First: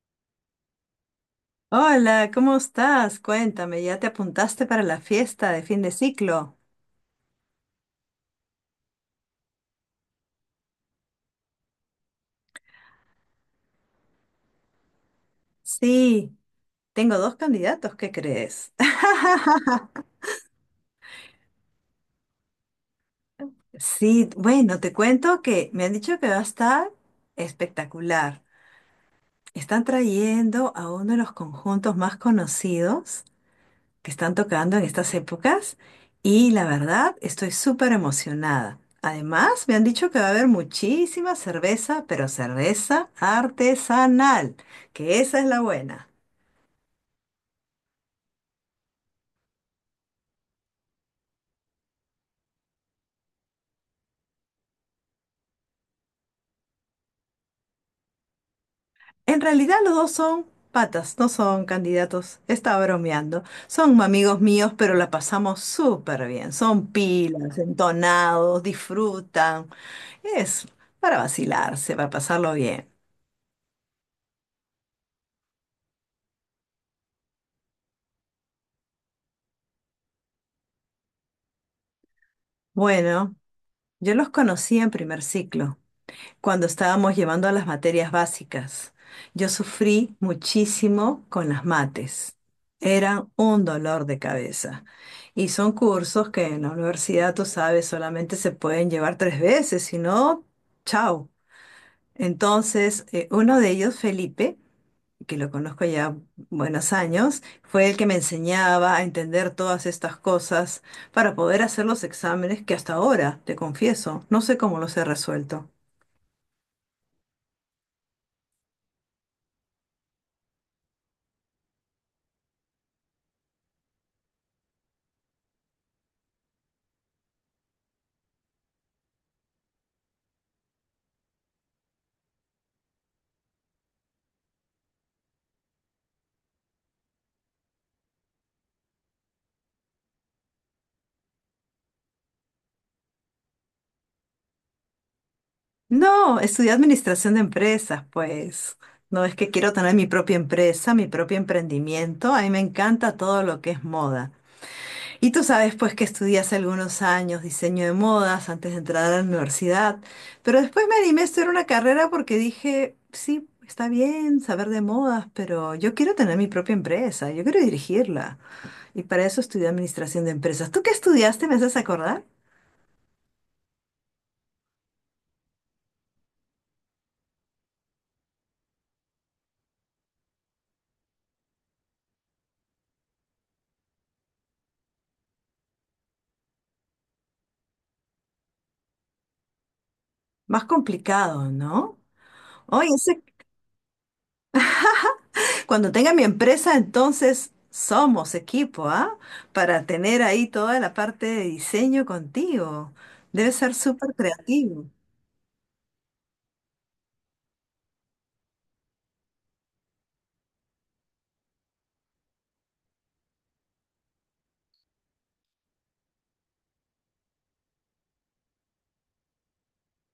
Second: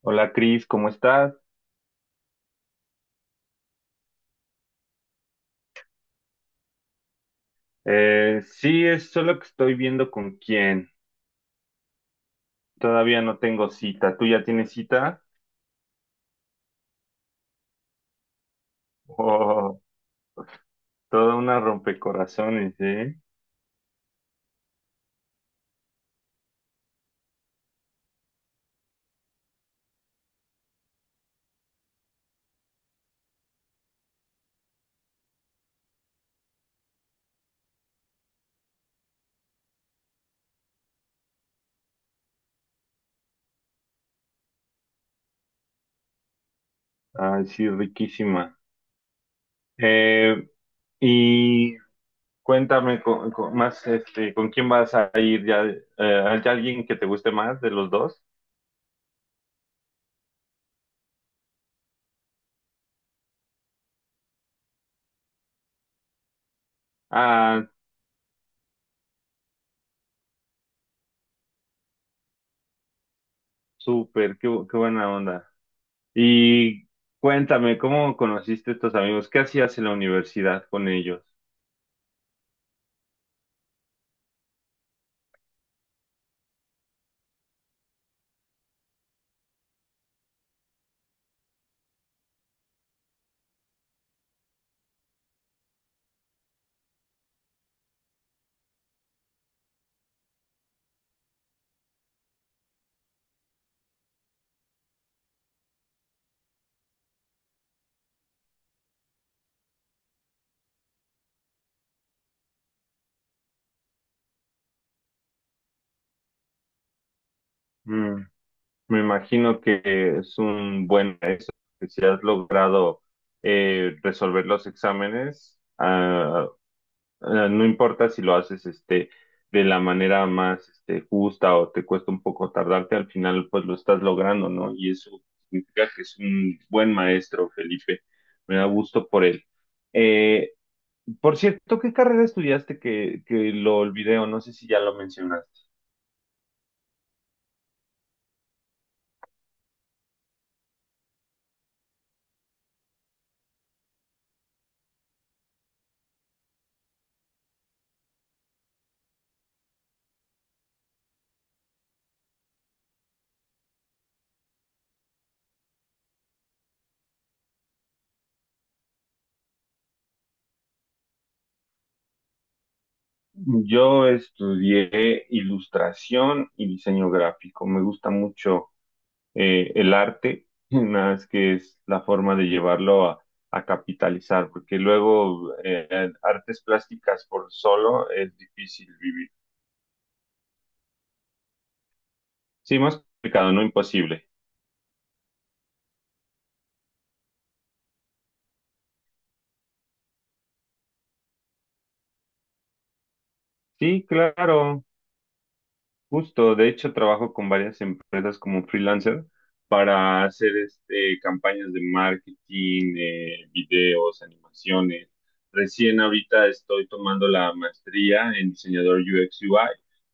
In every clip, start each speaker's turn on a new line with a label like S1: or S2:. S1: Hola Cris, ¿cómo estás?
S2: Hola, ¿cómo estás? Cuéntame, ¿ya te apuntaste para la fiesta de fin de ciclo?
S1: Sí, es solo que estoy viendo con quién. Todavía no tengo cita. ¿Tú ya tienes cita?
S2: Sí, tengo dos candidatos, ¿qué crees?
S1: Oh, toda una rompecorazones, ¿eh?
S2: Sí, bueno, te cuento que me han dicho que va a estar espectacular. Están trayendo a uno de los conjuntos más conocidos que están tocando en estas épocas y la verdad estoy súper emocionada. Además, me han dicho que va a haber muchísima cerveza, pero cerveza artesanal, que esa es la buena.
S1: Ay, sí, riquísima. Eh, y cuéntame más, este, ¿con quién vas a ir ya? ¿Hay alguien que te guste más de los dos?
S2: En realidad los dos son patas, no son candidatos. Estaba bromeando. Son amigos míos, pero la pasamos súper bien. Son pilas,
S1: Ah,
S2: entonados, disfrutan. Es para vacilarse, para pasarlo bien.
S1: súper, qué buena onda. Y cuéntame, ¿cómo conociste a estos amigos? ¿Qué hacías en la universidad con ellos?
S2: Bueno, yo los conocí en primer ciclo, cuando estábamos llevando a las materias básicas. Yo sufrí muchísimo con las mates. Eran un dolor de cabeza. Y son cursos que en la universidad, tú sabes, solamente se pueden llevar tres veces, si no, chao. Entonces, uno de ellos, Felipe, que lo conozco ya buenos años, fue el que me enseñaba a entender todas estas cosas para poder hacer los exámenes que hasta ahora, te confieso, no sé cómo los he resuelto.
S1: Mm. Me imagino que es un buen maestro, que si has logrado resolver los exámenes, no importa si lo haces este, de la manera más este, justa o te cuesta un poco tardarte, al final pues lo estás logrando, ¿no? Y eso significa que es un buen maestro, Felipe. Me da gusto por él. Eh, por cierto, ¿qué carrera estudiaste que lo olvidé o no sé si ya lo mencionaste?
S2: No, estudié administración de empresas, pues. No es que quiero tener mi propia empresa, mi propio emprendimiento. A mí me encanta todo lo que es moda. Y tú sabes, pues, que estudié hace algunos años diseño de modas antes de entrar a la universidad. Pero después me animé a estudiar una carrera porque dije, sí, está bien saber de modas, pero yo quiero tener mi propia empresa, yo quiero dirigirla. Y para eso estudié administración de empresas. ¿Tú qué estudiaste? ¿Me haces acordar?
S1: Yo estudié ilustración y diseño gráfico. Me gusta mucho el arte, nada más que es la forma de llevarlo a capitalizar, porque luego artes plásticas por solo es difícil vivir.
S2: Más complicado, ¿no?
S1: Sí,
S2: Oye,
S1: más
S2: ese,
S1: complicado, no imposible.
S2: cuando tenga mi empresa, entonces somos equipo, ¿ah? Para tener ahí toda la parte de diseño contigo. Debe ser
S1: Sí,
S2: súper
S1: claro.
S2: creativo.
S1: Justo, de hecho trabajo con varias empresas como freelancer para hacer este, campañas de marketing, videos, animaciones. Recién ahorita estoy tomando la maestría en diseñador UX UI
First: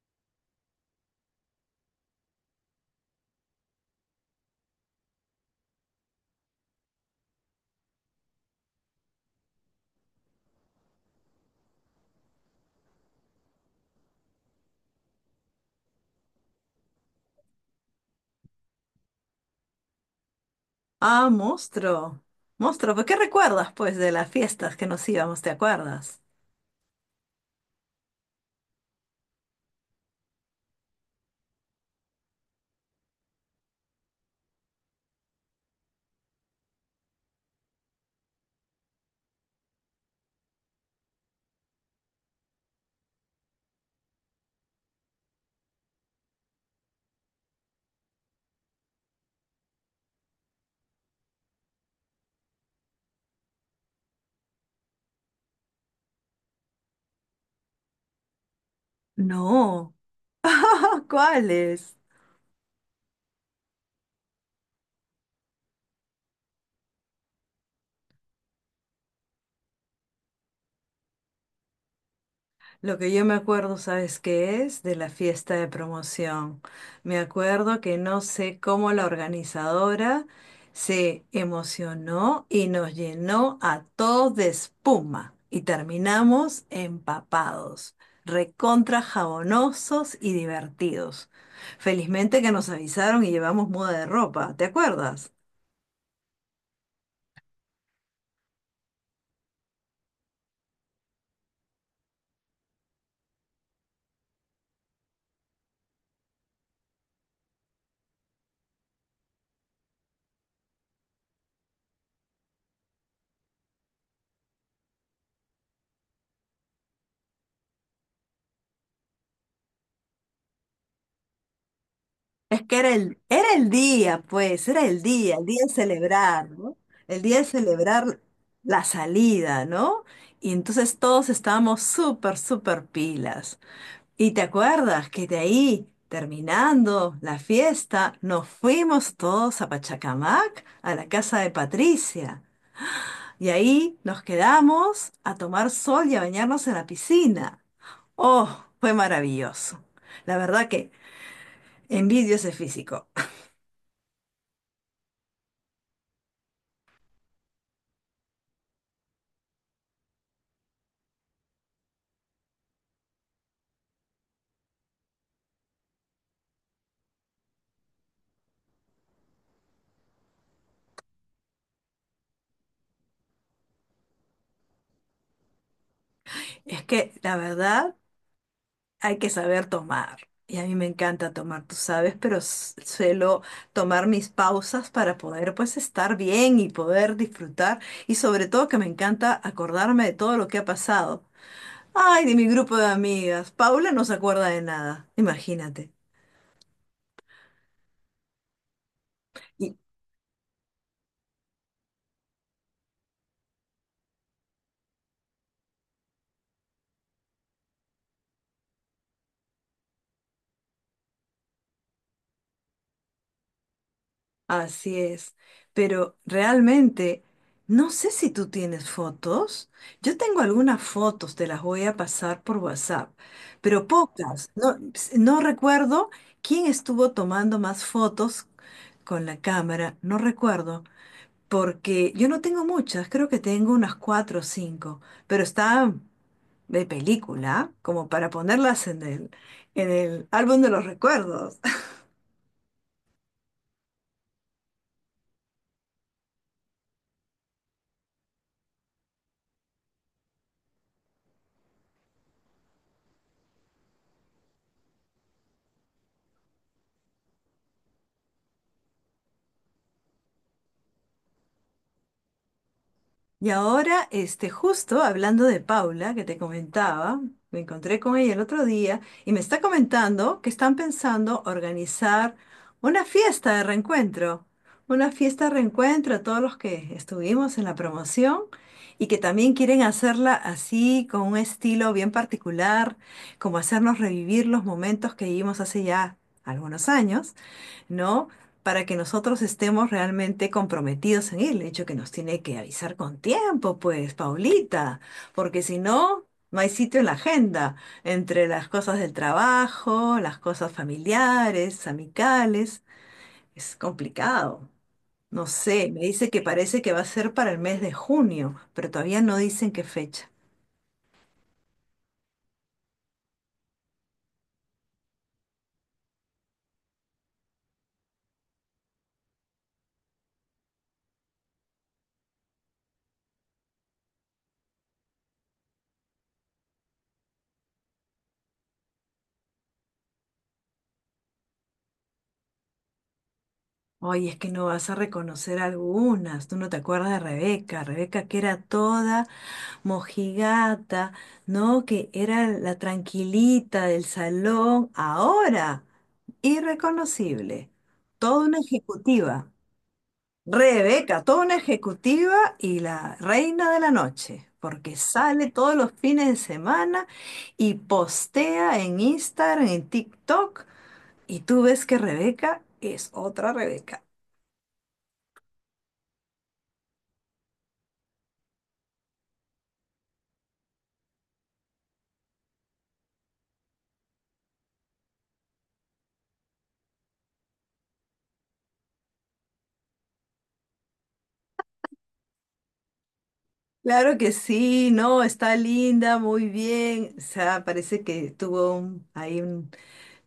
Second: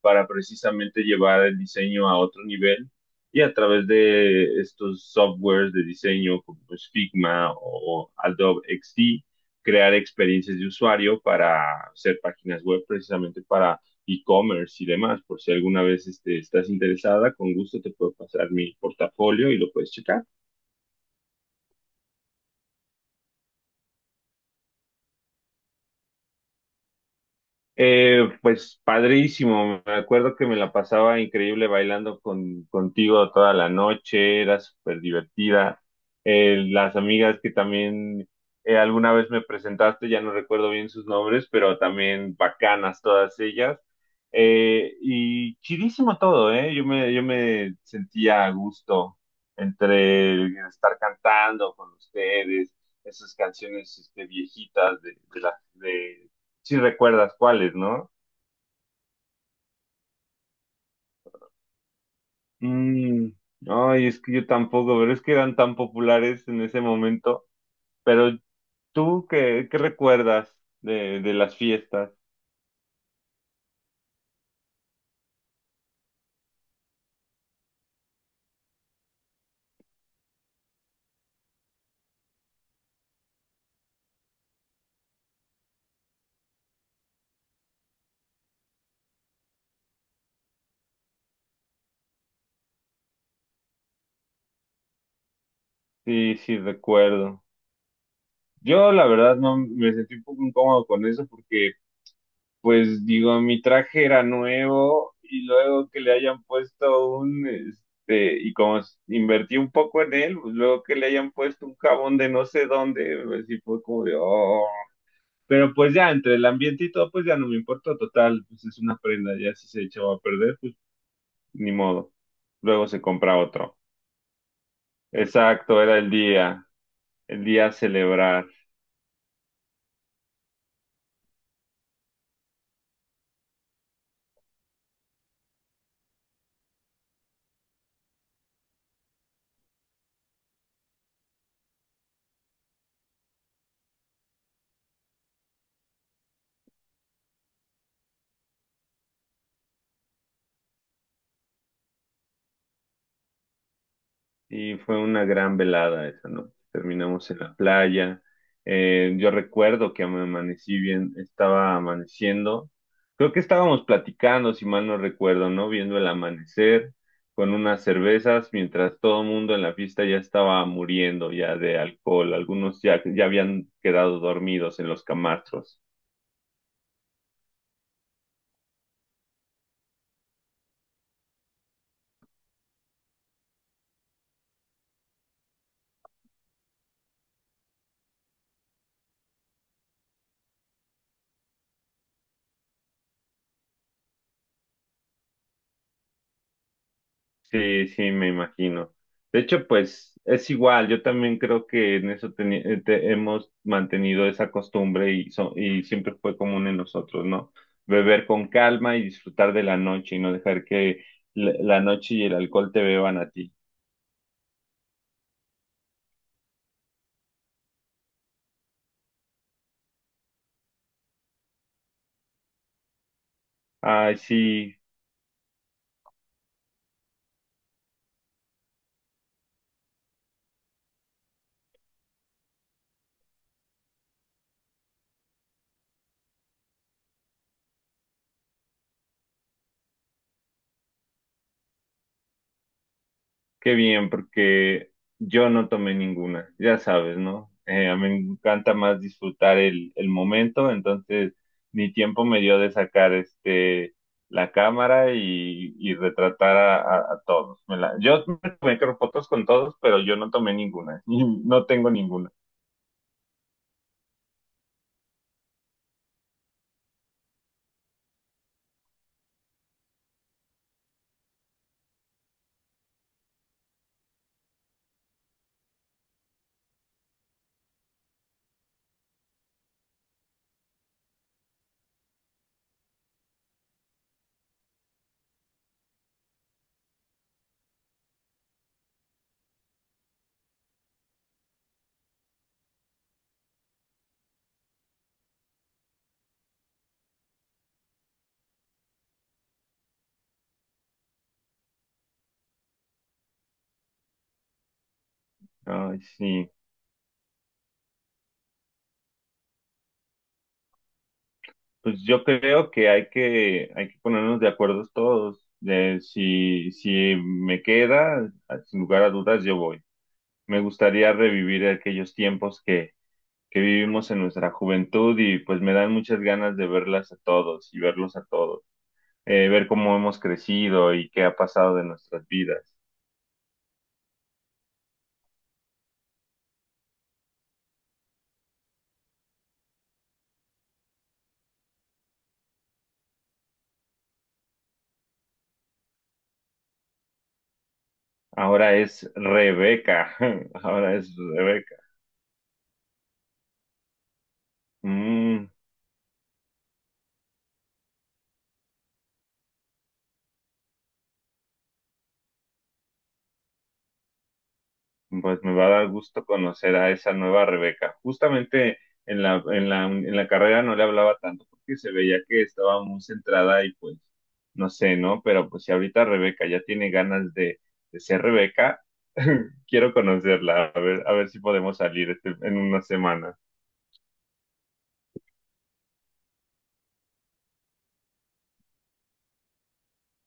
S1: para precisamente llevar el diseño a otro nivel y a través de estos softwares de diseño como pues, Figma o Adobe XD, crear experiencias de usuario para hacer páginas web precisamente e-commerce y demás, por si alguna vez este, estás interesada, con gusto te puedo pasar mi portafolio y lo puedes checar.
S2: Ah, monstruo. Monstruo, ¿pues qué recuerdas, pues, de las fiestas que nos íbamos? ¿Te acuerdas?
S1: Pues padrísimo, me acuerdo que me la pasaba increíble bailando contigo toda la noche, era súper divertida. Las amigas que también alguna vez me presentaste, ya no recuerdo bien sus nombres, pero también bacanas todas ellas. Y chidísimo todo, ¿eh? Yo me sentía a gusto entre el estar cantando con ustedes, esas canciones este, viejitas de si recuerdas cuáles, ¿no?
S2: No. ¿Cuáles?
S1: Mm, ay, es que yo tampoco, pero es que eran tan populares en ese momento. Pero tú, ¿qué recuerdas de las fiestas?
S2: Lo que yo me acuerdo, ¿sabes qué es? De la fiesta de promoción. Me acuerdo que no sé cómo la organizadora se emocionó y nos llenó a todos de espuma y terminamos empapados, recontra jabonosos y divertidos. Felizmente que nos avisaron y llevamos muda de ropa, ¿te acuerdas?
S1: Sí, sí, recuerdo. Yo, la verdad, no me sentí un poco incómodo con eso porque, pues, digo, mi traje era nuevo y luego que le hayan puesto un, este, y como invertí un poco en él, pues luego que le hayan puesto un jabón de no sé dónde, pues sí fue como de, "Oh, Pero pues ya entre el ambiente y todo, pues ya no me importó, total, pues es una prenda, ya si se echaba a perder, pues ni modo.
S2: Es que
S1: Luego
S2: era
S1: se
S2: el,
S1: compra
S2: era el
S1: otro.
S2: día, pues, el día de
S1: Exacto, era
S2: celebrar, ¿no? El día
S1: el
S2: de
S1: día a
S2: celebrar
S1: celebrar.
S2: la salida, ¿no? Y entonces todos estábamos súper pilas. Y te acuerdas que de ahí, terminando la fiesta, nos fuimos todos a Pachacamac, a la casa de Patricia. Y ahí nos quedamos a tomar sol y a bañarnos en la piscina. Oh, fue maravilloso. La verdad que envidio ese físico.
S1: Y fue una gran velada esa noche. Terminamos en la playa. Yo recuerdo que me amanecí bien, estaba amaneciendo. Creo que estábamos platicando, si mal no recuerdo, ¿no? Viendo el amanecer con unas cervezas, mientras todo el mundo en la fiesta ya estaba muriendo ya de alcohol. Algunos ya habían quedado dormidos en los camastros.
S2: Es que la verdad hay que saber tomar. Y a mí me encanta tomar, tú sabes, pero suelo tomar mis pausas para poder pues estar bien y poder disfrutar. Y sobre todo que me encanta acordarme de todo lo que ha pasado. Ay, de mi grupo de amigas. Paula no se acuerda de nada, imagínate.
S1: Sí, sí, me imagino. De hecho, pues es igual, yo también creo que en eso hemos mantenido esa costumbre y siempre fue común en nosotros, ¿no? Beber con calma y disfrutar de la noche y no dejar que la la noche y el alcohol te beban a ti.
S2: Así es, pero realmente no sé si tú tienes fotos. Yo tengo algunas fotos, te las voy a pasar por WhatsApp, pero
S1: Ay,
S2: pocas. No,
S1: sí,
S2: no recuerdo quién estuvo tomando más fotos con la cámara, no recuerdo, porque yo no tengo muchas, creo que tengo unas cuatro o cinco, pero están de película, como para ponerlas en el álbum de los recuerdos.
S1: qué bien, porque yo no tomé ninguna, ya sabes, ¿no? A mí me encanta más disfrutar el momento, entonces ni tiempo me dio de sacar este la cámara y retratar a todos. Yo me tomé creo, fotos con todos, pero yo no tomé ninguna, y no tengo ninguna.
S2: Y ahora, este, justo hablando de Paula, que te comentaba, me encontré con ella el otro día y me está comentando que están pensando organizar una fiesta de reencuentro, una fiesta de reencuentro a todos los que estuvimos en la promoción y que también quieren hacerla así, con un estilo bien particular, como hacernos revivir los momentos que vivimos hace ya algunos años, ¿no? Para que nosotros estemos realmente comprometidos en él. De hecho, que nos tiene que avisar con tiempo, pues, Paulita, porque si no, no hay sitio en la agenda entre las cosas del trabajo, las cosas familiares, amicales. Es complicado. No sé, me
S1: Ay,
S2: dice que
S1: sí.
S2: parece que va a ser para el mes de junio, pero todavía no dicen qué fecha.
S1: Pues yo creo que hay que ponernos de acuerdo todos. De si me queda, sin lugar a dudas, yo voy. Me gustaría revivir aquellos tiempos que vivimos en nuestra juventud y pues me dan muchas ganas de verlas a todos y verlos a todos, ver cómo hemos crecido y qué ha pasado de nuestras vidas.
S2: Ay, es que no vas a reconocer algunas. Tú no te acuerdas de Rebeca. Rebeca que era toda mojigata, ¿no? Que era la tranquilita del salón. Ahora, irreconocible. Toda una
S1: Ahora es
S2: ejecutiva.
S1: Rebeca, ahora es
S2: Rebeca, toda una
S1: Rebeca.
S2: ejecutiva y la reina de la noche. Porque sale
S1: Mm,
S2: todos los fines de semana y postea en Instagram, en TikTok. Y tú ves que Rebeca es otra Rebeca.
S1: Pues me va a dar gusto conocer a esa nueva Rebeca. Justamente en la carrera no le hablaba tanto porque se veía que estaba muy centrada y pues no sé, ¿no? Pero pues si ahorita Rebeca ya tiene ganas de ser Rebeca, quiero conocerla, a ver si podemos salir en una semana.
S2: Claro que sí, no, está linda, muy bien. O sea, parece que tuvo ahí un,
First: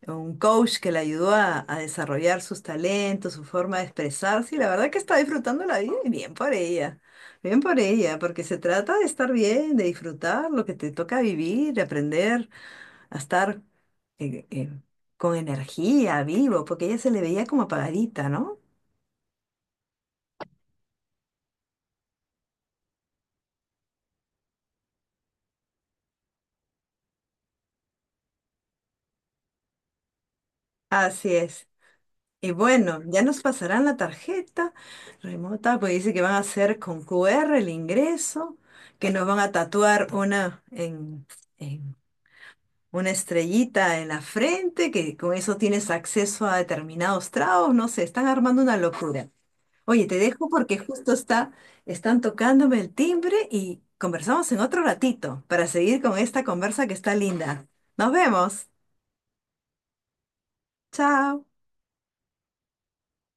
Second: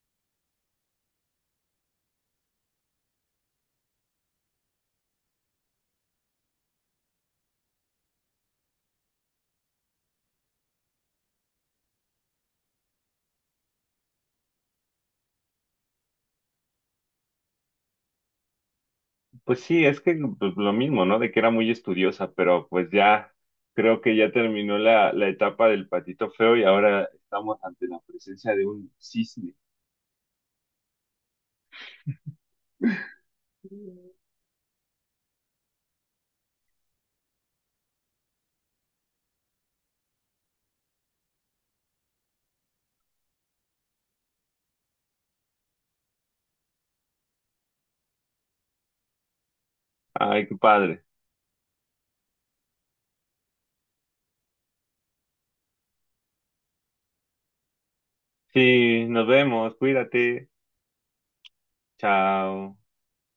S2: un coach que la ayudó a desarrollar sus talentos, su forma de expresarse, y la verdad que está disfrutando la vida y bien por ella, porque se trata de estar bien, de disfrutar lo que te toca vivir, de aprender a estar eh, eh, con energía, vivo, porque ella se le veía como apagadita, ¿no?
S1: Pues sí, es que pues, lo mismo, ¿no? De que era muy estudiosa, pero pues ya creo que ya terminó la etapa del patito feo y ahora estamos ante la presencia de un cisne.
S2: Así es. Y bueno, ya nos pasarán la tarjeta remota, pues dice que van a hacer con QR el ingreso, que nos van a tatuar una en una estrellita en la frente, que con eso tienes acceso a determinados tragos, no sé, están armando una locura. Oye, te dejo
S1: Ay, qué
S2: porque
S1: padre.
S2: justo está, están tocándome el timbre y conversamos en otro ratito para seguir con esta conversa que está linda. Nos vemos.
S1: Sí, nos vemos, cuídate,
S2: Chao.
S1: chao.